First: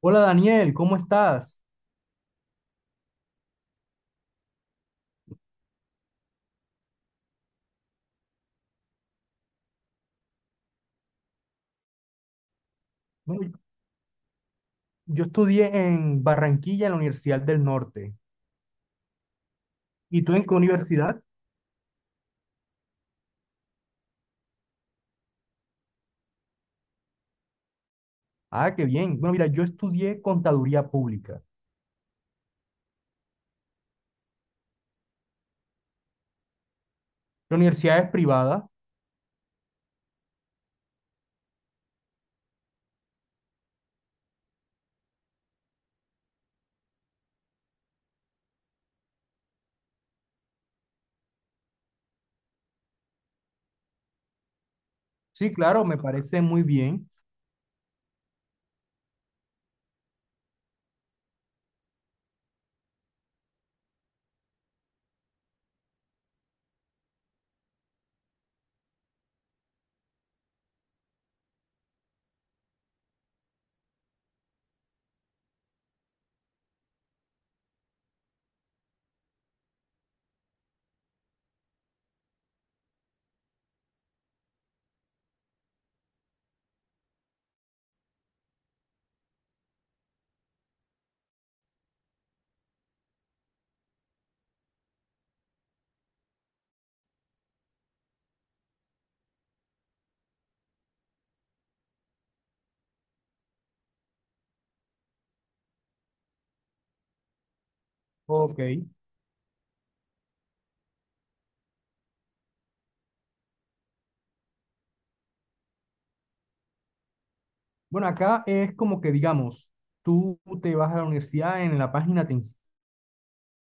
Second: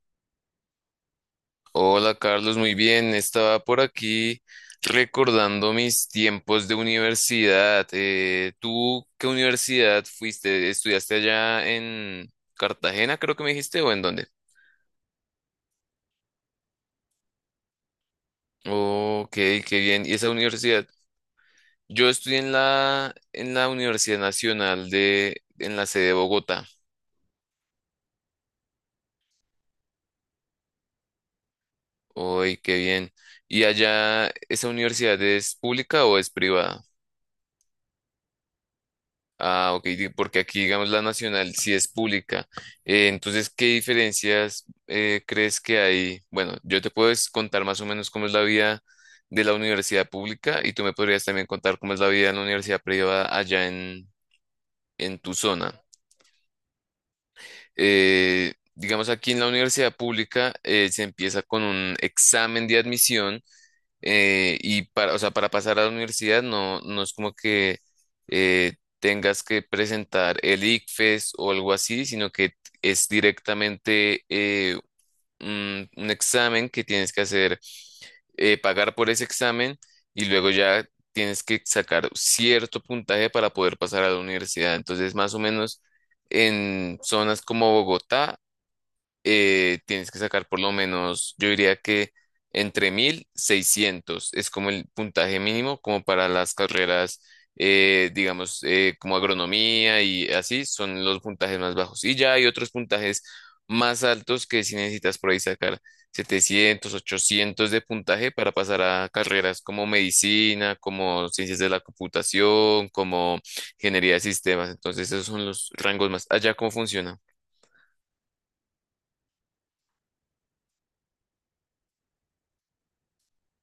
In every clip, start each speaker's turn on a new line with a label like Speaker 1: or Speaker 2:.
Speaker 1: Hola Daniel, ¿cómo estás?
Speaker 2: Hola Carlos, muy bien. Estaba por aquí recordando mis tiempos de universidad. ¿Tú qué universidad fuiste? ¿Estudiaste allá en Cartagena, creo que me
Speaker 1: Bueno,
Speaker 2: dijiste, o en dónde?
Speaker 1: yo estudié en Barranquilla, en la Universidad del Norte.
Speaker 2: Ok, qué bien. ¿Y
Speaker 1: ¿Y
Speaker 2: esa
Speaker 1: tú en qué
Speaker 2: universidad?
Speaker 1: universidad?
Speaker 2: Yo estudié en la Universidad Nacional de, en la sede de Bogotá.
Speaker 1: Ah, qué bien. Bueno, mira, yo estudié contaduría pública.
Speaker 2: Uy, qué bien. ¿Y allá esa universidad es pública o es privada?
Speaker 1: ¿La universidad es privada?
Speaker 2: Ah, ok, porque aquí, digamos, la nacional sí es pública. Entonces, ¿qué diferencias crees que hay? Bueno, yo te puedo contar más o menos cómo es la vida de la universidad pública y tú me podrías también contar cómo es la vida en la universidad privada allá en tu
Speaker 1: Sí,
Speaker 2: zona.
Speaker 1: claro, me parece muy bien.
Speaker 2: Digamos, aquí en la universidad pública se empieza con un examen de admisión, y para, o sea, para pasar a la universidad no es como que eh, tengas que presentar el ICFES o algo así, sino que es directamente, un examen que tienes que hacer, pagar por ese examen y luego ya tienes que sacar cierto puntaje para poder pasar a la universidad. Entonces, más o menos en zonas como Bogotá, tienes que sacar por lo menos, yo diría que entre 1600 es como el puntaje mínimo, como para las carreras, digamos, como agronomía y así, son los puntajes más bajos. Y ya hay otros puntajes más altos que si necesitas por ahí sacar 700 800 de puntaje para
Speaker 1: Ok.
Speaker 2: pasar a carreras como medicina, como ciencias de la computación, como ingeniería de sistemas. Entonces, esos son los rangos más. Allá, ¿cómo funciona?
Speaker 1: Bueno, acá es como que, digamos, tú te vas a la universidad, en la página te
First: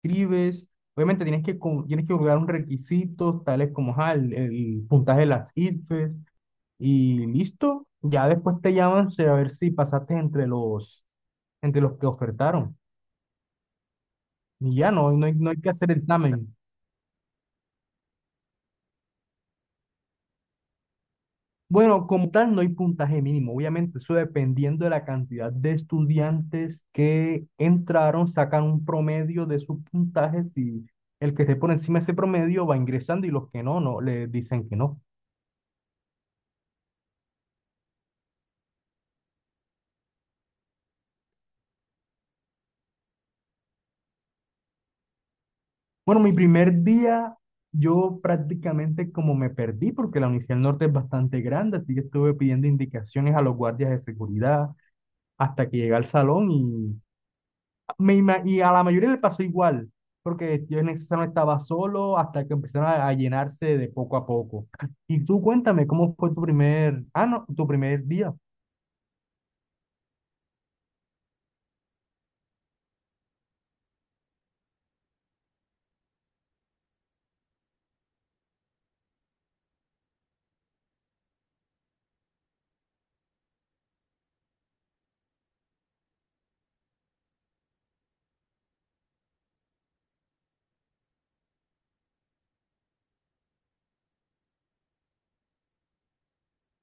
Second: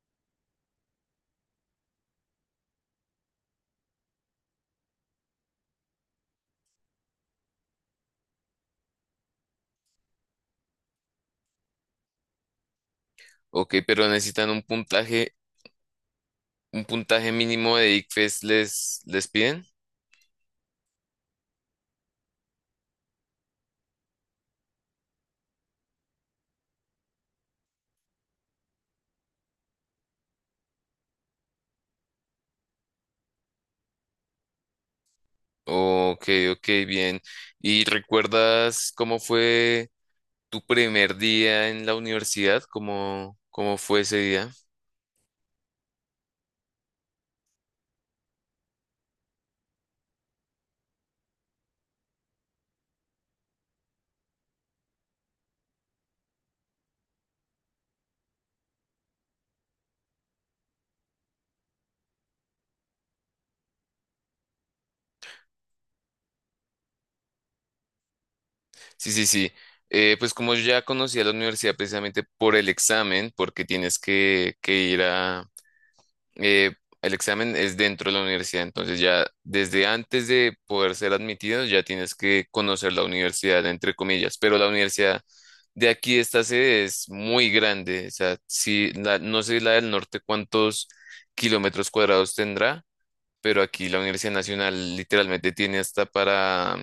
Speaker 1: inscribes. Obviamente tienes que cubrir un requisito, tales como ajá, el puntaje de las IFES. Y listo, ya después te llaman a ver si pasaste entre los que ofertaron.
Speaker 2: Ok, pero necesitan un
Speaker 1: Y ya no, no hay,
Speaker 2: puntaje,
Speaker 1: no hay que hacer examen.
Speaker 2: un puntaje mínimo de ICFES les piden.
Speaker 1: Bueno, como tal, no hay puntaje mínimo. Obviamente, eso dependiendo de la cantidad de estudiantes que entraron, sacan un promedio de sus puntajes y el que esté por encima de ese promedio va ingresando y los que no, no, le dicen que no.
Speaker 2: Ok, ok, bien. ¿Y recuerdas cómo fue tu primer día en la universidad? ¿Cómo fue ese día?
Speaker 1: Bueno, mi primer día, yo prácticamente como me perdí, porque la Universidad del Norte es bastante grande, así que estuve pidiendo indicaciones a los guardias de seguridad hasta que llegué al salón y a la mayoría le pasó igual, porque yo en ese salón estaba solo hasta que empezaron a llenarse de poco a poco. Y tú cuéntame, ¿cómo fue tu primer, ah, no, tu primer día?
Speaker 2: Sí, sí, sí. Pues como yo ya conocía la universidad precisamente por el examen, porque tienes que ir a eh, el examen es dentro de la universidad, entonces ya desde antes de poder ser admitido ya tienes que conocer la universidad, entre comillas, pero la universidad de aquí, esta sede es muy grande, o sea, no sé la del norte cuántos kilómetros cuadrados tendrá, pero aquí la Universidad Nacional literalmente tiene hasta para,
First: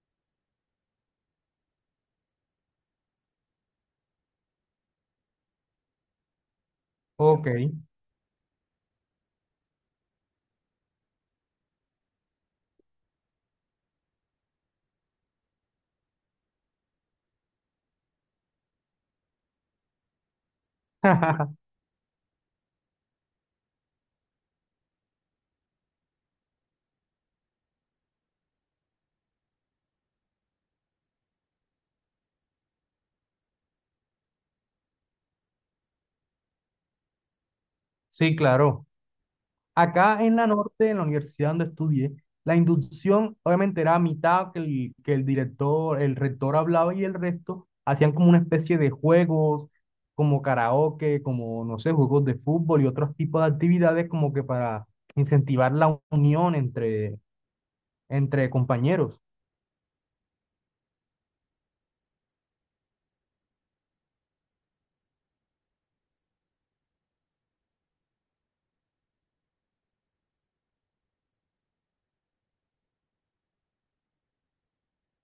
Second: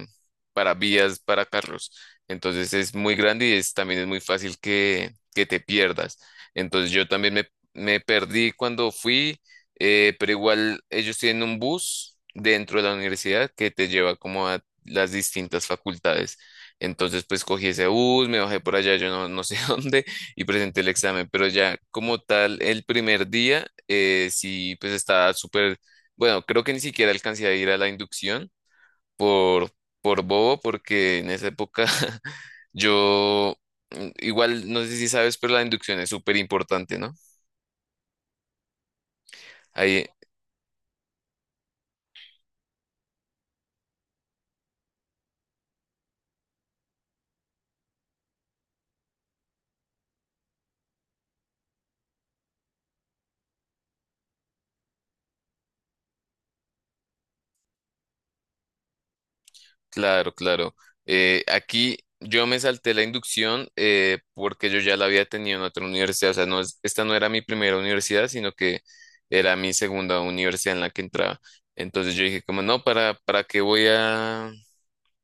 Speaker 2: para vías para carros. Entonces es muy grande también es muy fácil que te pierdas. Entonces yo también
Speaker 1: Ok.
Speaker 2: me perdí cuando fui, pero igual ellos tienen un bus dentro de la universidad que te lleva como a las distintas facultades. Entonces pues cogí ese bus, me bajé por allá, yo no sé dónde, y presenté el examen, pero ya como tal el primer día, sí pues estaba súper bueno, creo que ni siquiera alcancé a ir a la inducción por, por, bobo, porque en esa época yo, igual, no sé si sabes, pero la inducción es súper importante, ¿no?
Speaker 1: Sí, claro.
Speaker 2: Ahí,
Speaker 1: Acá en la norte, en la universidad donde estudié, la inducción obviamente era a mitad que el director, el rector hablaba y el resto hacían como una especie de juegos, como karaoke, como, no sé, juegos de fútbol y otros tipos de actividades como que para incentivar la unión entre compañeros.
Speaker 2: claro, claro. Aquí yo me salté la inducción, porque yo ya la había tenido en otra universidad, o sea, no, esta no era mi primera universidad, sino que era mi segunda universidad en la que entraba. Entonces yo dije, como no, ¿para, qué voy a...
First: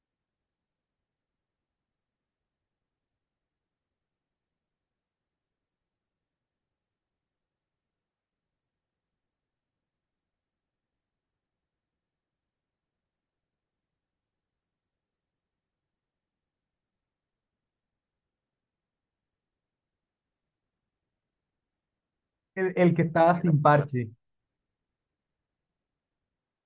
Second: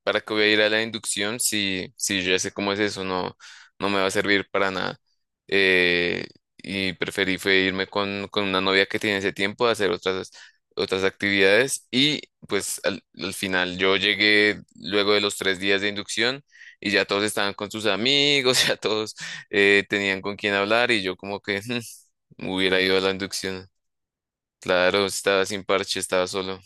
Speaker 2: ¿Para que voy a ir a la inducción si yo ya sé cómo es eso? No, no me va a servir para nada. Eh, y preferí fue irme con, una novia que tiene ese tiempo a hacer otras, actividades. Y pues al final yo llegué luego de los 3 días de inducción y ya todos estaban con sus amigos, ya todos, tenían con quién hablar y yo como que
Speaker 1: El,
Speaker 2: hubiera
Speaker 1: el
Speaker 2: ido
Speaker 1: que
Speaker 2: a la
Speaker 1: estaba sin
Speaker 2: inducción.
Speaker 1: parche.
Speaker 2: Claro, estaba sin parche, estaba solo.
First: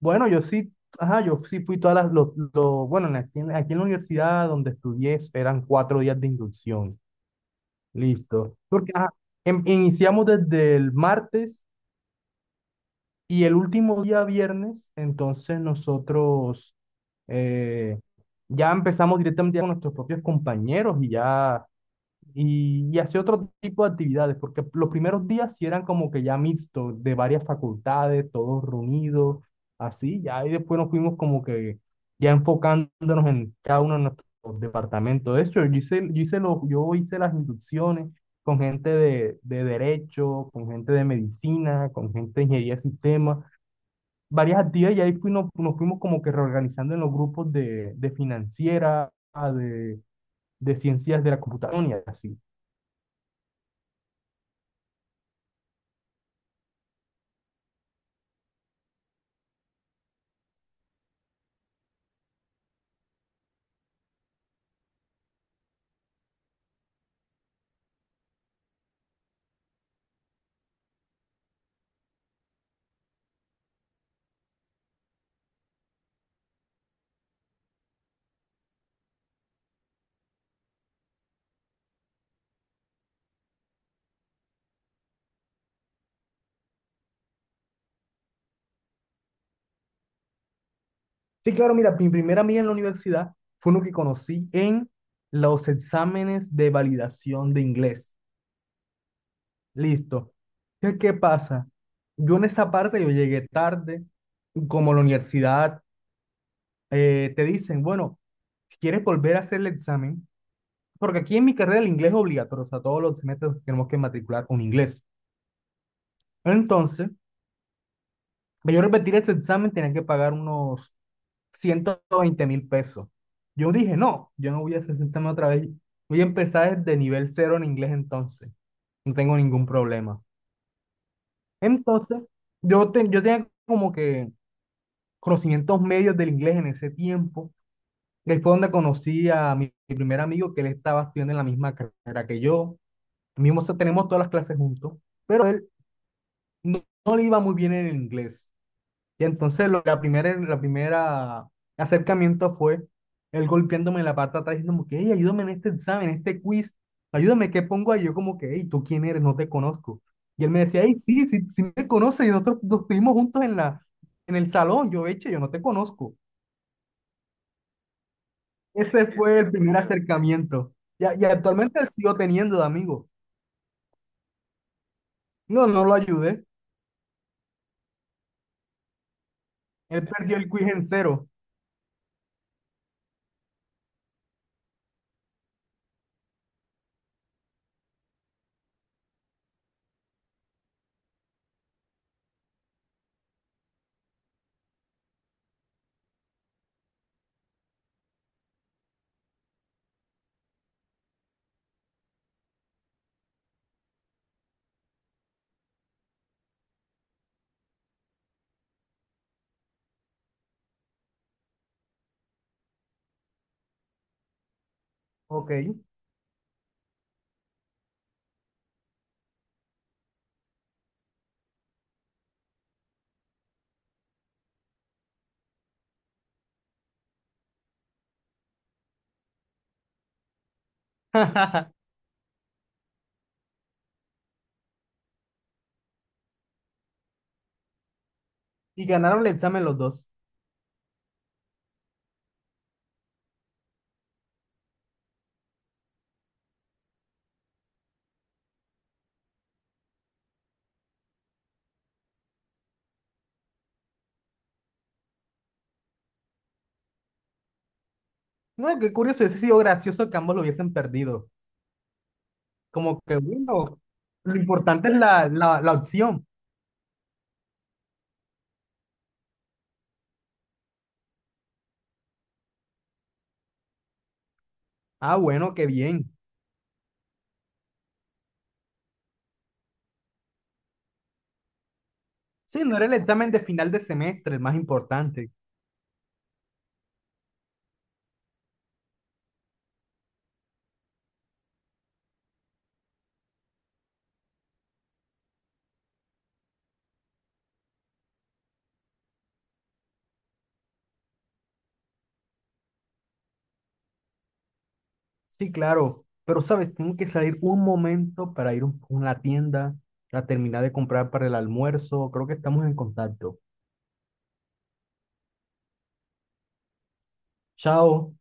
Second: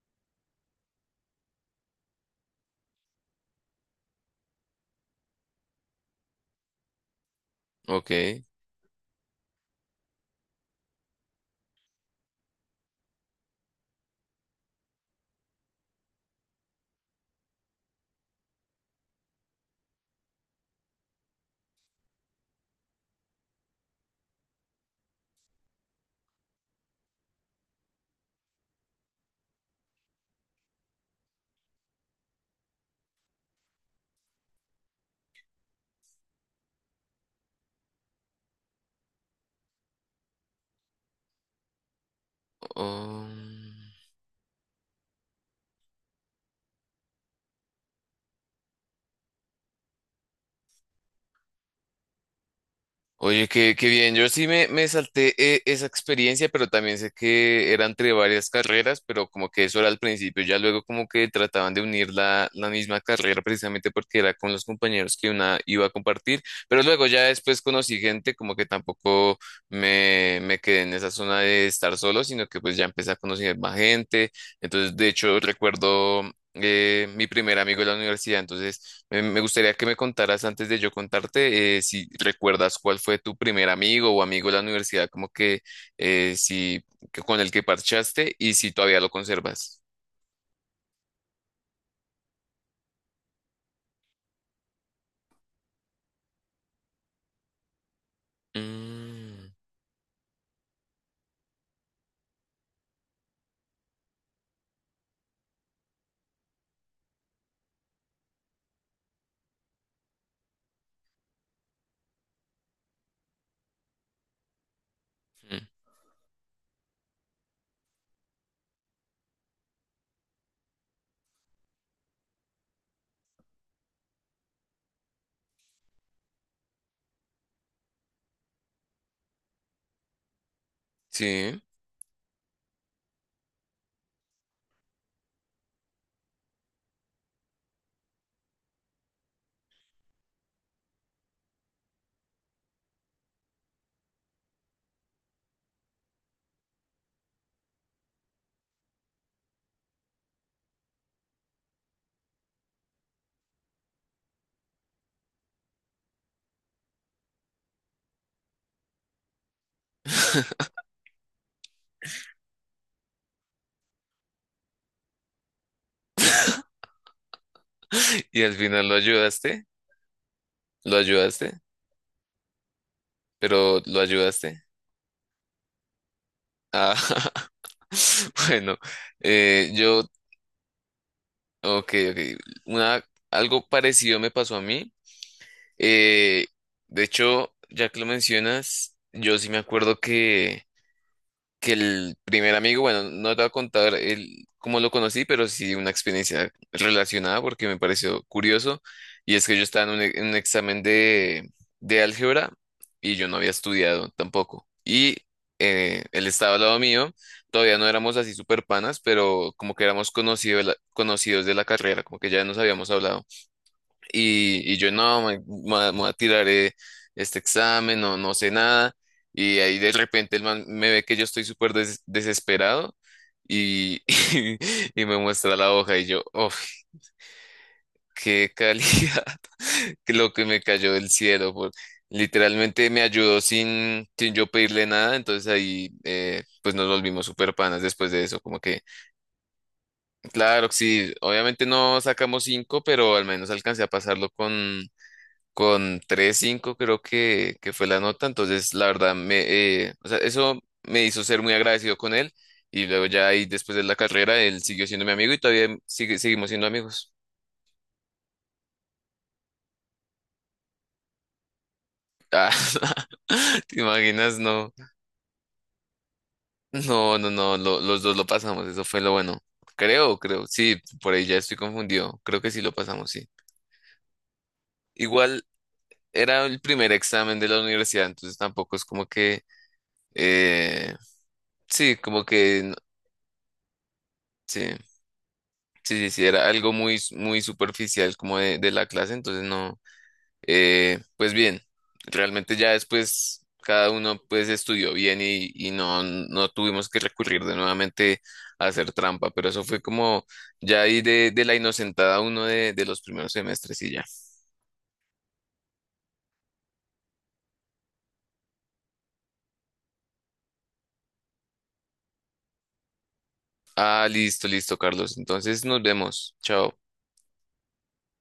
Speaker 1: Bueno, yo sí, ajá, yo sí fui todas bueno, en aquí en la universidad donde estudié eran 4 días de inducción.
Speaker 2: Ok.
Speaker 1: Listo. Porque ajá, iniciamos desde el martes y el último día viernes, entonces nosotros eh, ya empezamos directamente con nuestros propios compañeros y ya y hacía otro tipo de actividades, porque los primeros días sí eran como que ya mixto, de varias facultades, todos reunidos, así, ya, y después nos fuimos como que ya enfocándonos en cada uno de nuestros departamentos. De hecho, yo hice las inducciones con gente de derecho, con gente de medicina, con gente de ingeniería de sistemas,
Speaker 2: Um,
Speaker 1: varias actividades, y ahí fuimos nos fuimos como que reorganizando en los grupos de financiera, de, de ciencias de la computación y así.
Speaker 2: Oye, qué bien. Yo sí me salté, esa experiencia, pero también sé que era entre varias carreras, pero como que eso era al principio. Ya luego como que trataban de unir la misma carrera precisamente porque era con los compañeros que una iba a compartir. Pero luego ya después conocí gente como que tampoco me quedé en esa zona de estar solo, sino que pues ya empecé a conocer más gente. Entonces, de hecho, recuerdo, mi primer amigo de la universidad. Entonces, me gustaría que me contaras antes de yo contarte, si recuerdas cuál fue tu primer amigo o amigo de la universidad, como que si que con el que parchaste y si todavía lo conservas.
Speaker 1: Sí, claro, mira, mi primera amiga en la universidad fue uno que conocí en los exámenes de validación de inglés.
Speaker 2: Mm,
Speaker 1: Listo. ¿Qué pasa? Yo en esa parte yo llegué tarde, como en la universidad te dicen, bueno, si quieres volver a hacer el examen, porque aquí en mi carrera el inglés es obligatorio, o sea, todos los semestres tenemos que matricular un inglés.
Speaker 2: mm,
Speaker 1: Entonces, para yo repetir ese examen tenía que pagar unos 120.000 pesos. Yo dije, no, yo no voy a hacer ese examen otra vez. Voy a empezar desde nivel cero en inglés entonces. No tengo ningún problema.
Speaker 2: sí.
Speaker 1: Entonces, yo tenía como que conocimientos medios del inglés en ese tiempo. Y ahí fue donde conocí a mi primer amigo que él estaba estudiando en la misma carrera que yo. Mismo, o sea, tenemos todas las clases juntos, pero él no le iba muy bien en el inglés. Y entonces la primera acercamiento fue él golpeándome la pata atrás diciendo como que, hey, ayúdame en este examen, en este quiz, ayúdame, ¿qué pongo ahí? Yo como que, hey, ¿tú quién eres? No te conozco. Y él me decía, hey, sí, sí, sí me conoces, y nosotros nos estuvimos juntos en el salón, yo no te conozco.
Speaker 2: Y al final
Speaker 1: Ese fue el primer acercamiento.
Speaker 2: lo
Speaker 1: Y
Speaker 2: ayudaste,
Speaker 1: actualmente él sigo teniendo de amigo.
Speaker 2: pero lo ayudaste.
Speaker 1: No, no lo ayudé.
Speaker 2: Ah, bueno, eh, yo,
Speaker 1: Él perdió el quiz en cero.
Speaker 2: ok, ok. Una, Algo parecido me pasó a mí. Eh, de hecho, ya que lo mencionas, yo sí me acuerdo que, el primer amigo, bueno, no te voy a contar cómo lo conocí, pero sí una experiencia relacionada porque me pareció curioso. Y es que yo estaba en un examen de álgebra y yo no había estudiado tampoco. Y él estaba al lado mío, todavía no éramos así super panas, pero como que éramos conocido conocidos de la carrera, como que ya nos habíamos hablado. Y yo no, me,
Speaker 1: Ok.
Speaker 2: me voy a tirar este examen, no sé nada. Y ahí de repente el man me ve que yo estoy súper desesperado y, y, me muestra la hoja y yo, oh, qué calidad, que lo que me cayó del cielo. Literalmente me ayudó sin, yo pedirle nada, entonces ahí, pues nos volvimos súper panas después de eso, como que,
Speaker 1: Y ganaron el examen los dos.
Speaker 2: claro, sí, obviamente no sacamos cinco, pero al menos alcancé a pasarlo con 3,5 creo que fue la nota, entonces la verdad, o sea, eso me hizo ser muy agradecido con él y luego ya ahí después de la carrera él siguió siendo mi amigo y todavía seguimos siendo amigos.
Speaker 1: No, qué curioso, hubiese sido gracioso que ambos lo hubiesen perdido.
Speaker 2: Ah,
Speaker 1: Como que,
Speaker 2: ¿te
Speaker 1: bueno, lo
Speaker 2: imaginas? No,
Speaker 1: importante es la opción.
Speaker 2: no, no, no, los dos lo pasamos, eso fue lo bueno. Creo, creo, sí, por ahí ya estoy confundido, creo que sí lo pasamos, sí.
Speaker 1: Ah,
Speaker 2: Igual
Speaker 1: bueno, qué bien.
Speaker 2: era el primer examen de la universidad, entonces tampoco es como que, eh, sí, como
Speaker 1: Sí,
Speaker 2: que,
Speaker 1: no era el examen de final de semestre, el más
Speaker 2: sí.
Speaker 1: importante.
Speaker 2: Sí, sí, sí, era algo muy, muy superficial como de, la clase, entonces no, pues bien, realmente ya después cada uno pues estudió bien y no tuvimos que recurrir de nuevamente a hacer trampa, pero eso fue como ya ahí de, la inocentada uno de los primeros semestres y ya.
Speaker 1: Sí, claro. Pero, ¿sabes? Tengo que salir un momento para ir a una tienda, a terminar de comprar para el almuerzo. Creo que estamos en contacto.
Speaker 2: Ah, listo, listo, Carlos, entonces nos vemos, chao.
Speaker 1: Chao.